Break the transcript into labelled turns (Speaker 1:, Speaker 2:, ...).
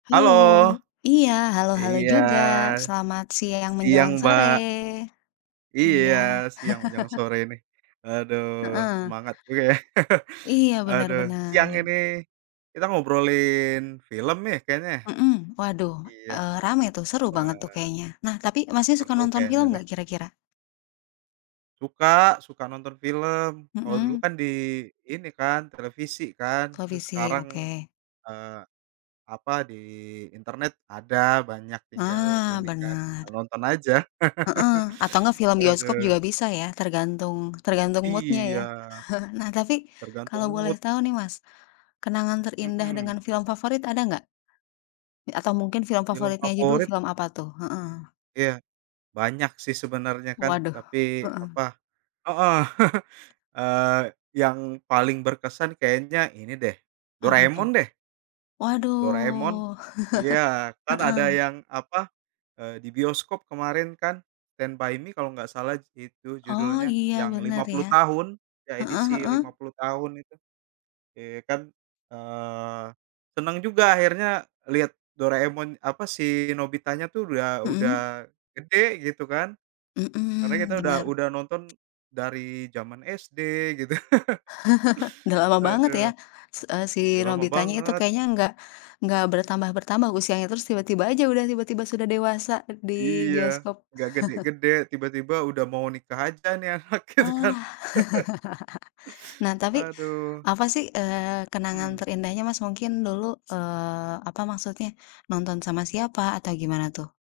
Speaker 1: Halo.
Speaker 2: Halo. Iya, halo halo
Speaker 1: Iya,
Speaker 2: juga. Selamat siang
Speaker 1: siang
Speaker 2: menjelang sore.
Speaker 1: Mbak.
Speaker 2: Iya.
Speaker 1: Iya, siang menjelang sore nih. Waduh,
Speaker 2: Heeh.
Speaker 1: semangat juga ya.
Speaker 2: Iya. Bener
Speaker 1: Aduh, siang
Speaker 2: bener.
Speaker 1: ini, kita ngobrolin film nih kayaknya.
Speaker 2: Mhm, waduh.
Speaker 1: Iya,
Speaker 2: Eee, rame tuh. Seru banget tuh
Speaker 1: wah.
Speaker 2: kayaknya. Nah, tapi Mas nya suka
Speaker 1: Seru
Speaker 2: nonton
Speaker 1: kayaknya
Speaker 2: film
Speaker 1: nih.
Speaker 2: nggak kira-kira?
Speaker 1: Suka, suka nonton film. Kalau dulu
Speaker 2: Mhm.
Speaker 1: kan di, ini kan, televisi kan? Terus
Speaker 2: Televisi,
Speaker 1: sekarang,
Speaker 2: oke.
Speaker 1: eee, apa, di internet ada banyak, tinggal
Speaker 2: Ah,
Speaker 1: ini kan,
Speaker 2: benar.
Speaker 1: nonton aja.
Speaker 2: Heeh, atau enggak film bioskop juga
Speaker 1: Aduh.
Speaker 2: bisa ya, tergantung, tergantung mood-nya
Speaker 1: Iya.
Speaker 2: ya. Nah tapi,
Speaker 1: Tergantung
Speaker 2: kalau boleh
Speaker 1: mood.
Speaker 2: tahu nih Mas, kenangan terindah
Speaker 1: Hmm.
Speaker 2: dengan film favorit ada nggak? Atau mungkin, film
Speaker 1: Film
Speaker 2: favoritnya aja dulu
Speaker 1: favorit.
Speaker 2: film apa tuh? Heeh.
Speaker 1: Iya. Banyak sih, sebenarnya kan,
Speaker 2: Waduh,
Speaker 1: tapi,
Speaker 2: heeh.
Speaker 1: apa heeh, eee, yang paling berkesan kayaknya ini deh,
Speaker 2: Apa
Speaker 1: Doraemon
Speaker 2: tuh?
Speaker 1: deh. Doraemon.
Speaker 2: Waduh,
Speaker 1: Iya, kan ada
Speaker 2: heeh.
Speaker 1: yang, apa, eee, di bioskop kemarin kan? Stand by Me kalau nggak salah s itu
Speaker 2: Oh
Speaker 1: judulnya.
Speaker 2: iya,
Speaker 1: Yang
Speaker 2: benar
Speaker 1: lima
Speaker 2: ya.
Speaker 1: puluh tahun, ya
Speaker 2: Heeh
Speaker 1: edisi lima
Speaker 2: heeh.
Speaker 1: puluh tahun itu. Iya kan, eee, senang juga akhirnya liat Doraemon, apa, si Nobita-nya tuh udah, udah
Speaker 2: Mhm.
Speaker 1: gede gitu kan, karena kita
Speaker 2: Hmm.
Speaker 1: udah
Speaker 2: Bener.
Speaker 1: udah nonton dari jaman SD gitu.
Speaker 2: Udah lama banget ya,
Speaker 1: Waduh.
Speaker 2: se eee, si
Speaker 1: Iya, lama
Speaker 2: Nobita-nya itu
Speaker 1: banget.
Speaker 2: kayaknya enggak, enggak bertambah bertambah usianya, terus tiba-tiba aja udah tiba-tiba sudah dewasa, be di
Speaker 1: Iya.
Speaker 2: bioskop.
Speaker 1: Nggak gede-gede. Tiba-tiba udah mau nikah aja ini anak,
Speaker 2: Oh, wah!
Speaker 1: gitu kan.
Speaker 2: Nah tapi,
Speaker 1: Aduh.
Speaker 2: apa sih, eee, kenangan
Speaker 1: Mhm.
Speaker 2: terindahnya Mas, mungkin dulu, eee, apa maksudnya, nonton sama siapa atau gimana tuh?